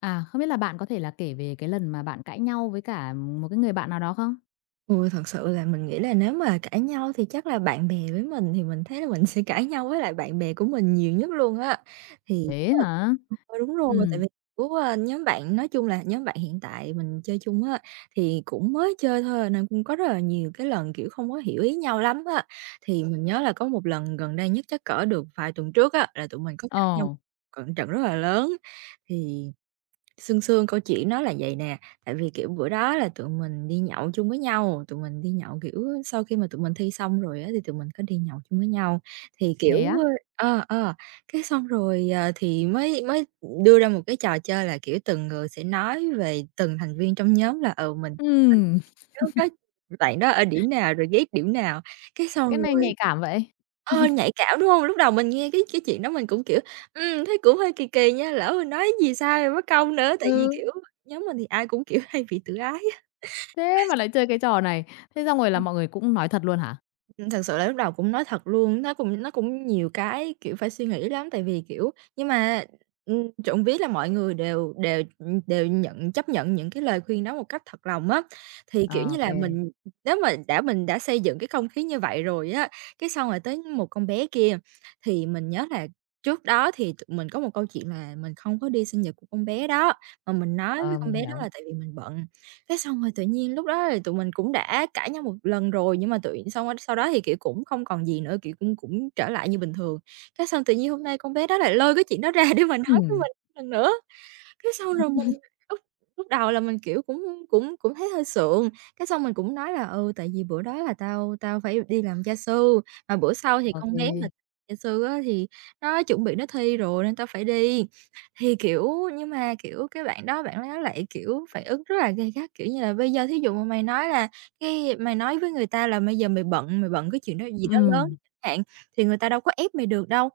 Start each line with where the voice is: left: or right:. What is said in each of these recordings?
left: À, không biết là bạn có thể là kể về cái lần mà bạn cãi nhau với cả một cái người bạn nào đó không?
right: Ôi, thật sự là mình nghĩ là nếu mà cãi nhau thì chắc là bạn bè với mình thì mình thấy là mình sẽ cãi nhau với lại bạn bè của mình nhiều nhất luôn á. Thì chắc
left: Thế
right: là
left: hả?
right: ờ, đúng rồi, tại
left: Ừm,
right: vì của, nhóm bạn nói chung là nhóm bạn hiện tại mình chơi chung á, thì cũng mới chơi thôi à, nên cũng có rất là nhiều cái lần, kiểu, không có hiểu ý nhau lắm á. Thì mình nhớ là có một lần gần đây nhất chắc cỡ được vài tuần trước á, là tụi mình có
left: ồ,
right: cãi nhau, cận trận rất là lớn. Thì Sương sương câu chuyện nó là vậy nè, tại vì, kiểu, bữa đó là tụi mình đi nhậu chung với nhau, tụi mình đi nhậu, kiểu, sau khi mà tụi mình thi xong rồi á thì tụi mình có đi nhậu chung với nhau. Thì, kiểu,
left: thế á?
right: ờ, ờ, cái xong rồi, thì mới mới đưa ra một cái trò chơi là, kiểu, từng người sẽ nói về từng thành viên trong nhóm là, ừ, mình
left: Ừm,
right: lúc đó bạn đó ở điểm nào rồi ghét điểm nào, cái xong
left: cái này nhạy cảm vậy?
right: Ờ, nhạy cảm, đúng hông? Lúc đầu mình nghe cái chuyện đó mình cũng, kiểu, thấy cũng hơi kỳ kỳ nha, lỡ mình nói gì sai rồi mất công nữa, tại vì,
left: Ừ,
right: kiểu, nhóm mình thì ai cũng, kiểu, hay bị tự ái á.
left: Thế mà lại chơi cái trò này. Thế xong rồi là mọi người cũng nói thật luôn hả?
right: Thật sự là lúc đầu cũng nói thật luôn, nó cũng nhiều cái, kiểu, phải suy nghĩ lắm, tại vì, kiểu nhưng mà, trộm vía là mọi người đều đều, đều nhận chấp nhận những cái lời khuyên đó một cách thật lòng á. Thì, kiểu
left: Ờ,
right: như
left: ok.
right: là, mình nếu mà mình đã xây dựng cái không khí như vậy rồi á, cái xong rồi tới một con bé kia, thì mình nhớ là trước đó thì tụi mình có một câu chuyện là mình không có đi sinh nhật của con bé đó, mà mình nói với
left: Ờ,
right: con
left: mình
right: bé đó là
left: hiểu.
right: tại vì mình bận. Cái xong rồi tự nhiên lúc đó thì tụi mình cũng đã cãi nhau một lần rồi, nhưng mà tụi xong á sau đó thì, kiểu, cũng không còn gì nữa, kiểu, cũng cũng trở lại như bình thường. Cái xong tự nhiên hôm nay con bé đó lại lôi cái chuyện đó ra để mà nói với
left: Ừm,
right: mình lần nữa. Cái xong rồi mình lúc lúc đầu là mình, kiểu, cũng cũng cũng thấy hơi sượng, cái xong mình cũng nói là "Ừ, tại vì bữa đó là tao tao phải đi làm gia sư, mà bữa sau thì
left: ok.
right: con bé mà
left: kê,
right: gia sư á thì nó chuẩn bị nó thi rồi nên tao phải đi." Thì, kiểu nhưng mà, kiểu, cái bạn đó lại, kiểu, phản ứng rất là gay gắt, kiểu như là, "Bây giờ thí dụ mà mày nói là cái mày nói với người ta là bây giờ mày bận cái chuyện đó gì đó lớn
left: ừm,
right: chẳng hạn, thì người ta đâu có ép mày được đâu."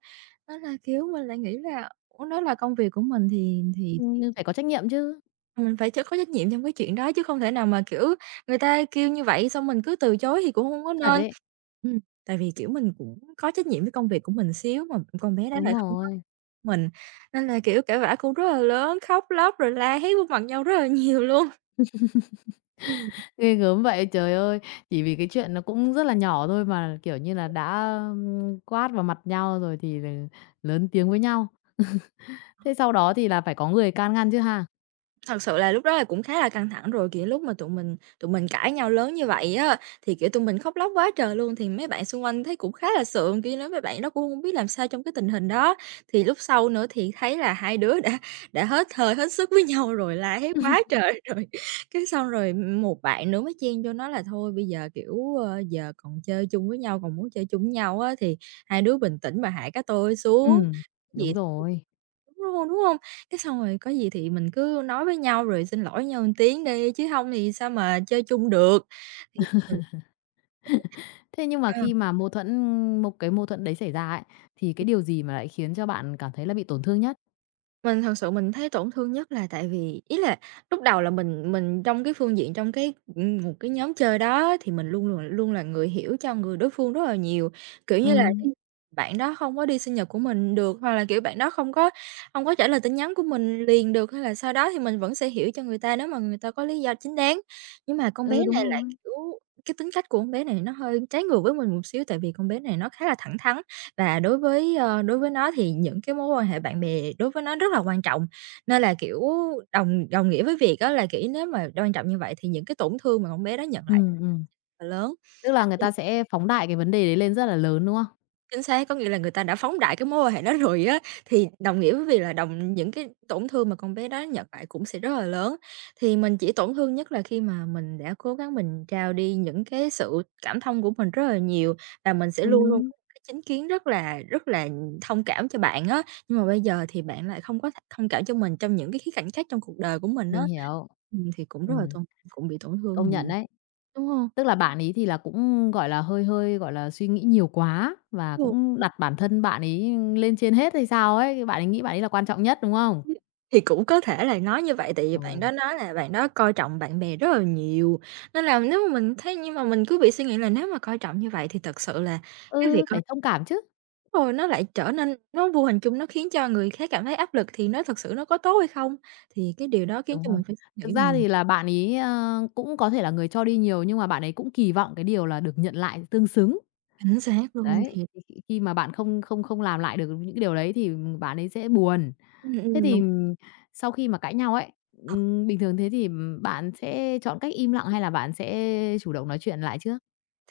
right: Nên là, kiểu, mình lại nghĩ là Ủa, đó là công việc của mình thì thì
left: nhưng phải có trách nhiệm chứ,
right: thì mình phải ch có trách nhiệm trong cái chuyện đó chứ không thể nào mà, kiểu, người ta kêu như vậy xong mình cứ từ chối thì cũng hông có
left: thật
right: nên.
left: đấy.
right: Ừm, tại vì, kiểu, mình cũng có trách nhiệm với công việc của mình xíu mà con bé đó
left: Đúng
right: lại không có
left: rồi.
right: mình, nên là, kiểu, cãi vã cũng rất là lớn, khóc lóc rồi la hét vô mặt nhau rất là nhiều luôn. Ừm.
left: Ghê gớm vậy, trời ơi! Chỉ vì cái chuyện nó cũng rất là nhỏ thôi mà, kiểu như là, đã, quát vào mặt nhau rồi thì là lớn tiếng với nhau. Thế sau đó thì là phải có người can ngăn chứ ha?
right: Thật sự là lúc đó là cũng khá là căng thẳng rồi, kiểu, lúc mà tụi mình cãi nhau lớn như vậy á, thì, kiểu, tụi mình khóc lóc quá trời luôn, thì mấy bạn xung quanh thấy cũng khá là sượng, kiểu, nói mấy bạn đó cũng không biết làm sao trong cái tình hình đó. Thì lúc sau nữa thì thấy là hai đứa đã hết hơi hết sức với nhau rồi, la hét quá trời rồi, cái xong rồi một bạn nữa mới chen vô nói là "Thôi bây giờ, kiểu, ờ, giờ còn chơi chung với nhau, còn muốn chơi chung với nhau á, thì hai đứa bình tĩnh mà hạ cái tôi xuống."
left: Ừm.
right: Cái Gì
left: Đúng
right: thì
left: rồi.
right: đúng rồi, đúng không cái xong rồi có gì thì mình cứ nói với nhau rồi xin lỗi nhau một tiếng đi, chứ không thì sao mà chơi chung được. Thì mình
left: Thế nhưng mà
right: ờ.
left: khi mà mâu thuẫn Một cái mâu thuẫn đấy xảy ra ấy, thì cái điều gì mà lại khiến cho bạn cảm thấy là bị tổn thương nhất?
right: Mình thật sự mình thấy tổn thương nhất là tại vì ý là lúc đầu là mình trong cái phương diện trong cái, một cái nhóm chơi đó thì mình luôn luôn luôn là người hiểu cho người đối phương rất là nhiều. Kiểu như là,
left: Ừm.
right: cái bạn đó không có đi sinh nhật của mình được, hoặc là, kiểu, bạn đó không có trả lời tin nhắn của mình liền được, hay là sau đó thì mình vẫn sẽ hiểu cho người ta nếu mà người ta có lý do chính đáng. Nhưng mà con
left: Ừ,
right: bé
left: đúng
right: này lại,
left: rồi.
right: kiểu cái tính cách của con bé này nó hơi trái ngược với mình một xíu, tại vì con bé này nó khá là thẳng thắn. Và đối với, đối với nó thì những cái mối quan hệ bạn bè đối với nó rất là quan trọng, nên là, kiểu, đồng đồng nghĩa với việc đó là, kiểu, nếu mà quan trọng như vậy thì những cái tổn thương mà con bé đó nhận lại rất
left: Ừm, ừm.
right: là lớn.
left: Tức là người ta sẽ phóng đại cái vấn đề đấy lên rất là lớn, đúng không?
right: Chính xác, có nghĩa là người ta đã phóng đại cái mối quan hệ đó rồi á, thì đồng nghĩa với việc là đồng những cái tổn thương mà con bé đó nhận lại cũng sẽ rất là lớn. Thì mình chỉ tổn thương nhất là khi mà mình đã cố gắng mình trao đi những cái sự cảm thông của mình rất là nhiều và mình sẽ luôn luôn
left: Ừm.
right: có một cái chính kiến rất là thông cảm cho bạn á, nhưng mà bây giờ thì bạn lại không có th thông cảm cho mình trong những cái khía cạnh khác trong cuộc đời của mình á,
left: Mình hiểu.
right: thì cũng rất là
left: Ừm,
right: tổn cũng bị tổn thương
left: công nhận
right: nhiều,
left: đấy.
right: đúng không
left: Tức là bạn ấy thì là cũng, gọi là, hơi hơi, gọi là, suy nghĩ nhiều quá và cũng đặt bản thân bạn ấy lên trên hết hay sao ấy, bạn ấy nghĩ bạn ấy là quan trọng nhất, đúng không?
right: Thì cũng có thể là nói như vậy, tại vì bạn
left: Ừ.
right: đó nói là bạn đó coi trọng bạn bè rất là nhiều, nên là nếu mà mình thấy nhưng mà mình cứ bị suy nghĩ là nếu mà coi trọng như vậy thì thật sự là cái việc
left: Ừ,
right: coi
left: phải thông cảm chứ.
right: rồi nó lại trở nên nó vô hình chung nó khiến cho người khác cảm thấy áp lực thì nó thật sự nó có tốt hay không? Thì cái điều đó khiến
left: Đúng
right: cho
left: rồi.
right: mình phải suy
left: Thực
right: nghĩ,
left: ra
right: mình
left: thì là bạn ấy, cũng có thể là người cho đi nhiều nhưng mà bạn ấy cũng kỳ vọng cái điều là được nhận lại tương xứng.
right: chính xác luôn,
left: Đấy,
right: thì
left: thì khi khi mà bạn không không không làm lại được những cái điều đấy thì bạn ấy sẽ buồn. Thế thì,
right: Đúng.
left: sau khi mà cãi nhau ấy, bình thường thế thì, bạn sẽ chọn cách im lặng hay là bạn sẽ chủ động nói chuyện lại trước?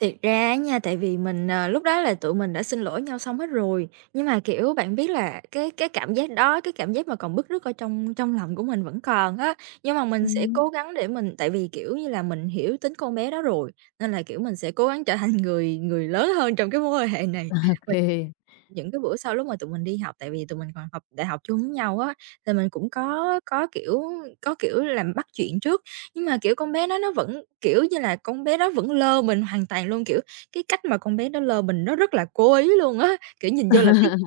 right: Thiệt ra á nha, tại vì mình, lúc đó là tụi mình đã xin lỗi nhau xong hết rồi, nhưng mà, kiểu, bạn biết là cái cái cảm giác mà còn bứt rứt ở trong trong lòng của mình vẫn còn á. Nhưng mà mình sẽ
left: Ừm.
right: cố gắng để mình tại vì, kiểu như là, mình hiểu tính con bé đó rồi, nên là, kiểu, mình sẽ cố gắng trở thành người người lớn hơn trong cái mối quan hệ này.
left: Ô kê.
right: Những cái bữa sau lúc mà tụi mình đi học, tại vì tụi mình còn học đại học chung với nhau á, thì mình cũng có, kiểu có, kiểu, làm bắt chuyện trước, nhưng mà, kiểu, con bé nó vẫn, kiểu như là, con bé đó vẫn lơ mình hoàn toàn luôn. Kiểu, cái cách mà con bé đó lơ mình nó rất là cố ý luôn á, kiểu, nhìn vô là biết
left: Ừm,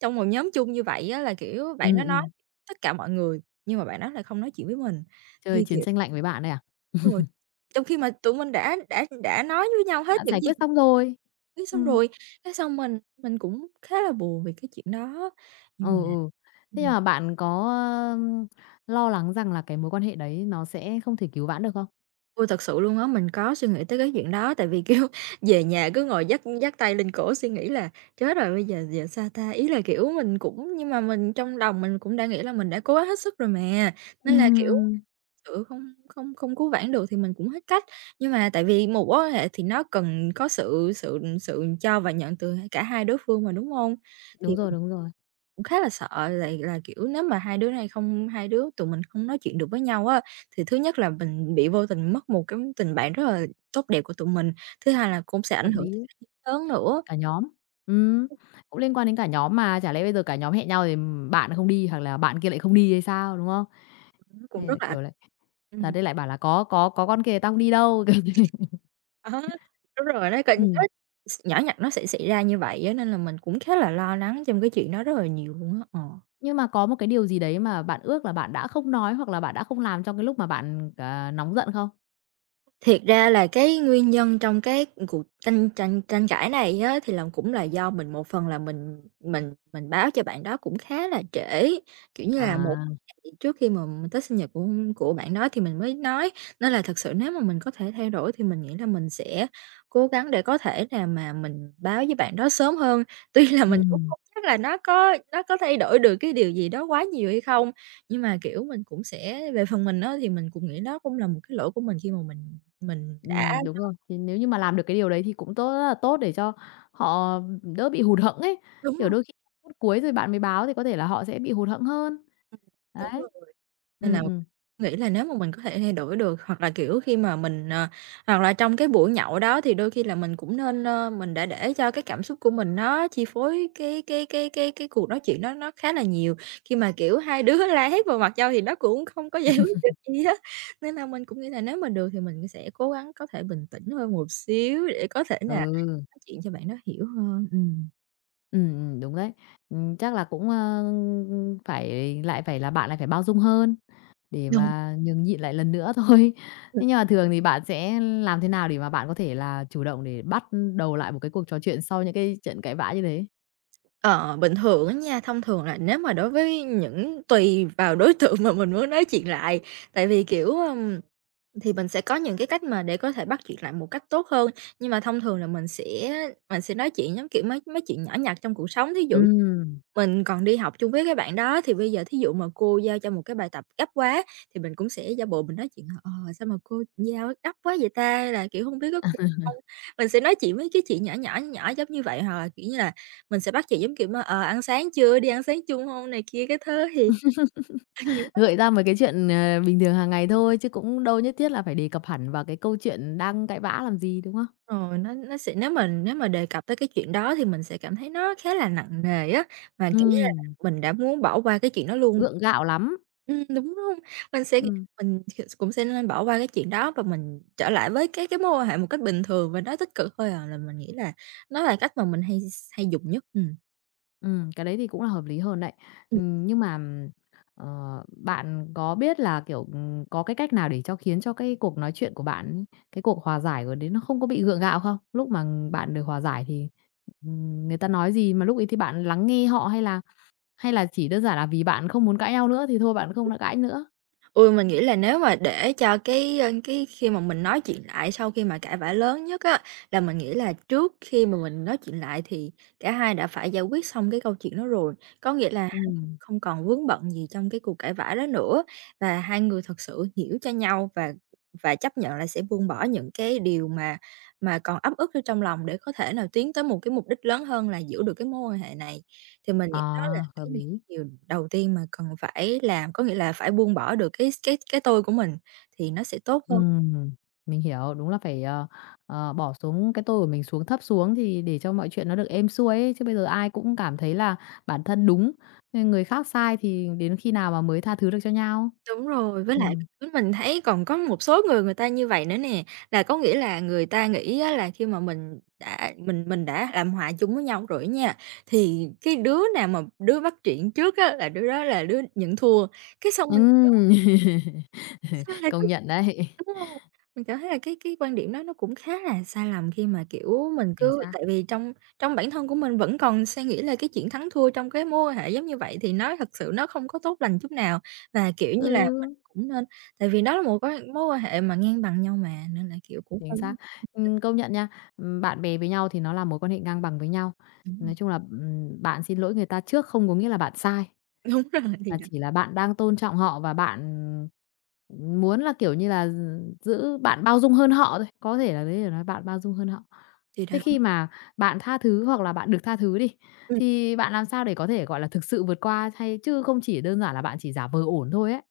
right: trong một nhóm chung như vậy á là, kiểu, bạn nó nói tất cả mọi người, nhưng mà bạn đó lại không nói chuyện với mình.
left: chơi
right: Thì,
left: chiến
right: kiểu,
left: tranh lạnh với bạn đây à?
right: ừ, trong khi mà tụi mình đã nói với nhau hết
left: Đã
right: những
left: giải
right: gì
left: quyết xong rồi.
right: Thế xong
left: Ừm.
right: rồi cái xong mình cũng khá là buồn vì cái chuyện đó,
left: Ừ,
right: nhưng mà
left: ừ. Thế nhưng
right: ừm,
left: mà bạn có, ờm, lo lắng rằng là cái mối quan hệ đấy nó sẽ không thể cứu vãn được không?
right: ôi, thật sự luôn á, mình có suy nghĩ tới cái chuyện đó, tại vì, kiểu, về nhà cứ ngồi dắt dắt tay lên cổ suy nghĩ là "Chết rồi, bây giờ giờ sao ta?" Ý là, kiểu, mình cũng nhưng mà mình trong lòng mình cũng đã nghĩ là mình đã cố hết sức rồi mà, nên là,
left: Ừm,
right: kiểu,
left: ừm.
right: sự không không không cứu vãn được thì mình cũng hết cách. Nhưng mà tại vì một mối quan hệ thì nó cần có sự sự sự cho và nhận từ cả hai đối phương mà, đúng không? Thì.
left: Đúng rồi, đúng rồi.
right: Cũng khá là sợ, là, kiểu, nếu mà hai đứa tụi mình không nói chuyện được với nhau á, thì thứ nhất là mình bị vô tình mất một cái tình bạn rất là tốt đẹp của tụi mình, thứ hai là cũng sẽ ảnh
left: Hợp
right: hưởng tới
left: lý.
right: các đứa lớn nữa.
left: Cả nhóm. Ừm, cũng liên quan đến cả nhóm mà, chả lẽ bây giờ cả nhóm hẹn nhau thì, bạn không đi hoặc là bạn kia lại không đi hay sao, đúng không?
right: Nó cũng
left: Hay là,
right: rất là
left: kiểu, lại thật
right: ừm,
left: đấy lại bảo là có con kia tao không đi đâu." Kiểu thế.
right: đó, đúng rồi đấy, cảm
left: Ừm.
right: giác nhỏ nhặt nó sẽ xảy ra như vậy á, nên là mình cũng khá là lo lắng trong cái chuyện đó rất là nhiều luôn á.
left: Nhưng mà có một cái điều gì đấy mà bạn ước là bạn đã không nói hoặc là bạn đã không làm trong cái lúc mà bạn, nóng giận không?
right: Thiệt ra là cái nguyên nhân trong cái cuộc tranh tranh tranh cãi này á, thì là cũng là do mình, một phần là mình báo cho bạn đó cũng khá là trễ, kiểu như là, một
left: À.
right: ngày trước khi mà mình tới sinh nhật của bạn đó thì mình mới nói, nên là thật sự nếu mà mình có thể thay đổi thì mình nghĩ là mình sẽ cố gắng để có thể nào mà mình báo với bạn đó sớm hơn. Tuy là mình cũng
left: Ừm.
right: không chắc là nó có thay đổi được cái điều gì đó quá nhiều hay không, nhưng mà, kiểu, mình cũng sẽ về phần mình á, thì mình cũng nghĩ đó cũng là một cái lỗi của mình khi mà mình đã.
left: Đúng rồi. Thì nếu như mà làm được cái điều đấy thì cũng tốt rất là tốt để cho họ đỡ bị hụt hẫng ấy.
right: Đúng
left: Kiểu,
right: luôn.
left: đôi khi phút cuối rồi bạn mới báo thì có thể là họ sẽ bị hụt hẫng hơn.
right: Đúng
left: Đấy.
right: luôn. Nên là
left: Ừm, ừm.
right: nghĩ là nếu mà mình có thể thay đổi được, hoặc là, kiểu, khi mà mình, hoặc là trong cái buổi nhậu đó thì đôi khi là mình cũng nên, mình đã để cho cái cảm xúc của mình nó chi phối cái cuộc nói chuyện đó nó khá là nhiều. Khi mà, kiểu, hai đứa la hét vào mặt nhau thì nó cũng không có giải quyết được gì hết. Nên là mình cũng nghĩ là nếu mà được thì mình sẽ cố gắng có thể bình tĩnh hơn một xíu để có thể là
left: Ừ.
right: nói chuyện cho bạn nó hiểu hơn. Ừm.
left: Đúng đấy. Chắc là cũng, phải lại phải là bạn lại phải bao dung hơn để
right: Đúng.
left: mà nhường nhịn lại lần nữa thôi. Thế nhưng mà thường thì bạn sẽ làm thế nào để mà bạn có thể là chủ động để bắt đầu lại một cái cuộc trò chuyện sau những cái trận cãi vã như thế?
right: Ờ, bình thường á nha, thông thường là nếu mà đối với những tùy vào đối tượng mà mình muốn nói chuyện lại, tại vì, kiểu, thì mình sẽ có những cái cách mà để có thể bắt chuyện lại một cách tốt hơn. Nhưng mà thông thường là mình sẽ nói chuyện giống kiểu mấy mấy chuyện nhỏ nhặt trong cuộc sống, thí dụ
left: Ừm.
right: mình còn đi học chung với cái bạn đó, thì bây giờ thí dụ mà cô giao cho một cái bài tập gấp quá thì mình cũng sẽ giả bộ mình nói chuyện là "Ờ, sao mà cô giao gấp quá vậy ta?" Hay là, kiểu, không biết có kịp không. Mình sẽ nói chuyện với cái chuyện nhỏ nhỏ, nhỏ giống như vậy, hoặc là, kiểu như là, mình sẽ bắt chuyện giống kiểu mà "Ờ, ăn sáng chưa? Đi ăn sáng chung không này kia cái thứ" thì những cái
left: Gợi ra mấy cái chuyện, bình thường hàng ngày thôi, chứ cũng đâu nhất thiết là phải đề cập hẳn vào cái câu chuyện đang cãi vã làm gì, đúng không?
right: rồi, nó sẽ, nếu mà đề cập tới cái chuyện đó thì mình sẽ cảm thấy nó khá là nặng nề á, mà kiểu như là,
left: Ừm,
right: mình đã muốn bỏ qua cái chuyện đó luôn.
left: gượng gạo lắm.
right: Đúng hông? Mình sẽ
left: Ừm,
right: mình cũng sẽ nên bỏ qua cái chuyện đó và mình trở lại với cái mối quan hệ một cách bình thường và nó tích cực thôi à, là mình nghĩ là nó là cách mà mình hay dùng nhất. Ừm.
left: cái đấy thì cũng là hợp lý hơn đấy. Nhưng mà, ờ, bạn có biết là, kiểu, có cái cách nào để cho khiến cho cái cuộc nói chuyện của bạn, ấy, cái cuộc hòa giải của đấy nó không có bị gượng gạo không? Lúc mà bạn được hòa giải thì, người ta nói gì mà lúc ấy thì bạn lắng nghe họ hay là chỉ đơn giản là vì bạn không muốn cãi nhau nữa thì thôi bạn không đã cãi nữa?
right: Ôi, mình nghĩ là nếu mà để cho cái, cái khi mà mình nói chuyện lại sau khi mà cãi vã lớn nhất á, là mình nghĩ là trước khi mà mình nói chuyện lại thì cả hai đã phải giải quyết xong cái câu chuyện đó rồi. Có nghĩa là
left: Ừm.
right: không còn vướng bận gì trong cái cuộc cãi vã đó nữa và hai người thật sự hiểu cho nhau và chấp nhận là sẽ buông bỏ những cái điều mà còn ấp ức ở trong lòng để có thể nào tiến tới một cái mục đích lớn hơn là giữ được cái mối quan hệ này. Thì mình
left: À,
right: nghĩ đó là
left: hợp
right: cái
left: lý.
right: điều đầu tiên mà cần phải làm, có nghĩa là phải buông bỏ được cái tôi của mình thì nó sẽ tốt hơn.
left: Ừm, mình hiểu, đúng là phải, bỏ xuống cái tôi của mình xuống thấp xuống thì để cho mọi chuyện nó được êm xuôi ấy, chứ bây giờ ai cũng cảm thấy là bản thân đúng, nên người khác sai thì đến khi nào mà mới tha thứ được cho nhau.
right: Đúng rồi, với lại
left: Ừm.
right: mình thấy còn có một số người người ta như vậy nữa nè, là có nghĩa là người ta nghĩ á là khi mà mình đã làm hòa chung với nhau rồi nha, thì cái đứa nào mà đứa bắt chuyện trước á là đứa đó là đứa nhận thua, cái xong.
left: Ừm.
right: Sao lại
left: Công
right: có
left: nhận đấy.
right: đúng hông? Mình cảm thấy là cái quan điểm đó nó cũng khá là sai lầm khi mà, kiểu, mình
left: Chính
right: cứ
left: xác.
right: tại vì trong trong bản thân của mình vẫn còn suy nghĩ là cái chuyện thắng thua trong cái mối quan hệ giống như vậy thì nó thật sự nó không có tốt lành chút nào. Và, kiểu như là, mình
left: Ừ,
right: cũng nên tại vì đó là một cái mối quan hệ mà ngang bằng nhau mà, nên là, kiểu, cũng
left: chính
right: không có.
left: xác. Công nhận nha. Bạn bè với nhau thì nó là mối quan hệ ngang bằng với nhau.
right: Đúng
left: Nói chung là, bạn xin lỗi người ta trước không có nghĩa là bạn sai.
right: rồi, đúng rồi, thì
left: Mà
right: đó,
left: chỉ là bạn đang tôn trọng họ và bạn, muốn là, kiểu như là, giữ bạn bao dung hơn họ thôi, có thể là đấy là nói bạn bao dung hơn họ.
right: thì đó.
left: Thế khi mà bạn tha thứ hoặc là bạn được tha thứ đi,
right: Ừm.
left: thì bạn làm sao để có thể, gọi là, thực sự vượt qua hay chứ không chỉ đơn giản là bạn chỉ giả vờ ổn thôi ấy?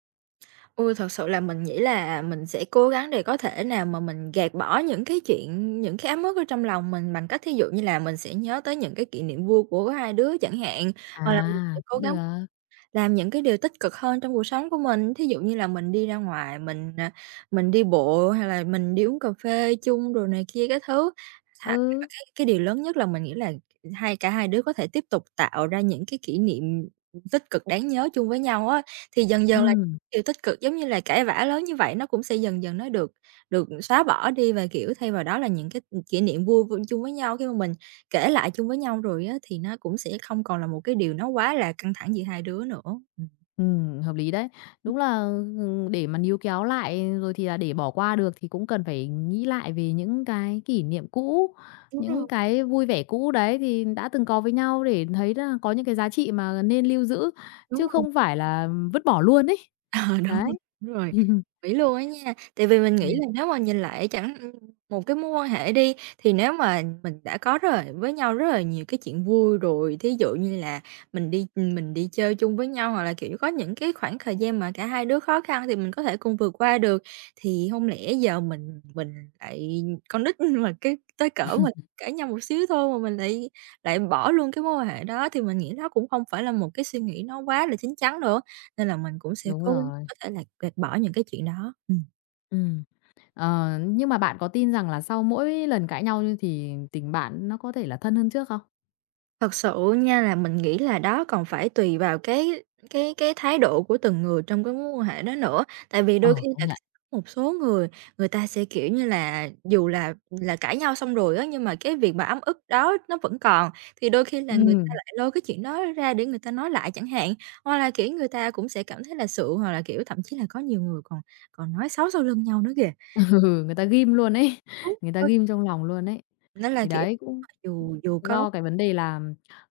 right: Ôi, thật sự là mình nghĩ là mình sẽ cố gắng để có thể nào mà mình gạt bỏ những cái chuyện, những cái ấm ức ở trong lòng mình, bằng cách thí dụ như là mình sẽ nhớ tới những cái kỷ niệm vui của hai đứa chẳng hạn, hoặc là mình sẽ
left: À,
right: cố
left: cũng
right: gắng
left: được.
right: làm những cái điều tích cực hơn trong cuộc sống của mình, thí dụ như là mình đi ra ngoài, mình, mình đi bộ hay là mình đi uống cà phê chung rồi này kia cái thứ. Thà
left: Ừ,
right: cái điều lớn nhất là mình nghĩ là cả hai đứa có thể tiếp tục tạo ra những cái kỷ niệm tích cực đáng nhớ chung với nhau á, thì dần dần là
left: ừm.
right: điều tích cực giống như là cãi vã lớn như vậy, nó cũng sẽ dần dần nó được được xóa bỏ đi, và, kiểu, thay vào đó là những cái kỷ niệm vui vui chung với nhau, khi mà mình kể lại chung với nhau rồi á, thì nó cũng sẽ không còn là một cái điều nó quá là căng thẳng giữa hai đứa nữa. Ừm.
left: Hợp lý đấy. Đúng là, để mà níu kéo lại rồi thì là để bỏ qua được thì cũng cần phải nghĩ lại về những cái kỷ niệm cũ, những cái vui vẻ cũ đấy thì đã từng có với nhau để thấy là có những cái giá trị mà nên lưu giữ,
right: Đúng
left: chứ
right: rồi.
left: không phải là vứt bỏ luôn ấy.
right: Ờ, đúng
left: Đấy.
right: rồi, đúng rồi, nghĩ luôn á nha. Tại vì mình nghĩ
left: Ừm,
right: là nếu mà nhìn lại chẳng một cái mối quan hệ đi, thì nếu mà mình đã có rồi với nhau rất là nhiều cái chuyện vui rồi, thí dụ như là mình đi mình đi chơi chung với nhau, hoặc là, kiểu, có những cái khoảng thời gian mà cả hai đứa khó khăn thì mình có thể cùng vượt qua được, thì không lẽ giờ mình lại con nít mà cái tới cỡ mà cãi nhau một xíu thôi mà mình lại lại bỏ luôn cái mối quan hệ đó, thì mình nghĩ nó cũng không phải là một cái suy nghĩ nó quá là chín chắn được. Nên là mình cũng sẽ
left: đúng
right: cố gắng
left: rồi.
right: có thể là gạt bỏ những cái chuyện đó. Ừm.
left: Ừm. Ờ, nhưng mà bạn có tin rằng là sau mỗi lần cãi nhau như thì tình bạn nó có thể là thân hơn trước không?
right: Thật sự nha là mình nghĩ là đó còn phải tùy vào cái thái độ của từng người trong cái mối quan hệ đó nữa. Tại vì đôi
left: Ờ,
right: khi
left: công
right: là
left: nhận.
right: một số người, người ta sẽ, kiểu như là, dù là cãi nhau xong rồi á, nhưng mà cái việc mà ấm ức đó nó vẫn còn, thì đôi khi là người ta
left: Ừ.
right: lại lôi cái chuyện đó ra để người ta nói lại chẳng hạn. Hoặc là, kiểu, người ta cũng sẽ cảm thấy là sượng, hoặc là, kiểu, thậm chí là có nhiều người còn còn nói xấu sau lưng nhau nữa kìa.
left: Ừ, người ta ghim luôn ấy,
right: Đúng,
left: người ta ghim trong lòng luôn ấy.
right: nên là,
left: Thì
right: kiểu,
left: đấy, cũng
right: dù dù có.
left: do cái vấn đề là,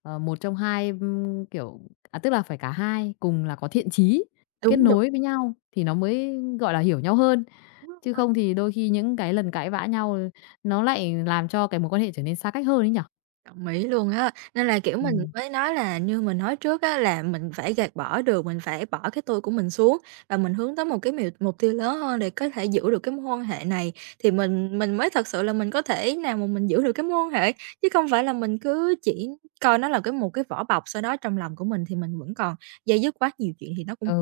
left: một trong hai, tức là phải cả hai cùng là có thiện chí, kết
right: Đúng, đúng,
left: nối với nhau thì nó mới, gọi là, hiểu nhau hơn,
right: đúng
left: chứ
right: rồi,
left: không thì đôi khi những cái lần cãi vã nhau nó lại làm cho cái mối quan hệ trở nên xa cách hơn ấy nhở?
right: đồng ý luôn á. Nên là, kiểu, mình
left: Ừm.
right: mới nói là như mình nói trước á, là mình phải gạt bỏ được, mình phải bỏ cái tôi của mình xuống và mình hướng tới một cái mục tiêu lớn hơn để có thể giữ được cái mối quan hệ này, thì mình mới thật sự là mình có thể nào mà mình giữ được cái mối quan hệ, chứ không phải là mình cứ chỉ coi nó là cái một cái vỏ bọc, sau đó trong lòng của mình thì mình vẫn còn day dứt quá nhiều chuyện thì nó cũng.
left: Ừ,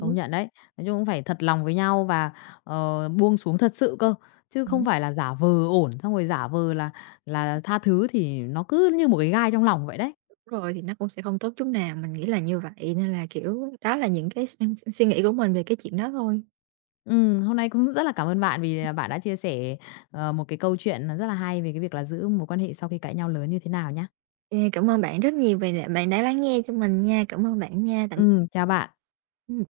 right: Đúng,
left: nhận đấy. Nói chung cũng phải thật lòng với nhau và, buông xuống thật sự cơ, chứ không
right: đúng,
left: phải là giả vờ ổn, xong rồi giả vờ là tha thứ thì nó cứ như một cái gai trong lòng vậy đấy.
right: đúng rồi, thì nó cũng sẽ không tốt chút nào, mình nghĩ là như vậy. Nên là, kiểu, đó là những cái suy nghĩ của mình về cái chuyện đó thôi.
left: Hôm nay cũng rất là cảm ơn bạn vì, bạn đã chia sẻ, một cái câu chuyện, rất là hay về cái việc là giữ mối quan hệ sau khi cãi nhau lớn như thế nào nhá.
right: Ê, cảm ơn bạn rất nhiều vì bạn đã lắng nghe cho mình nha. Cảm ơn bạn nha. Tạm biệt.
left: Chào bạn.
right: Ừm.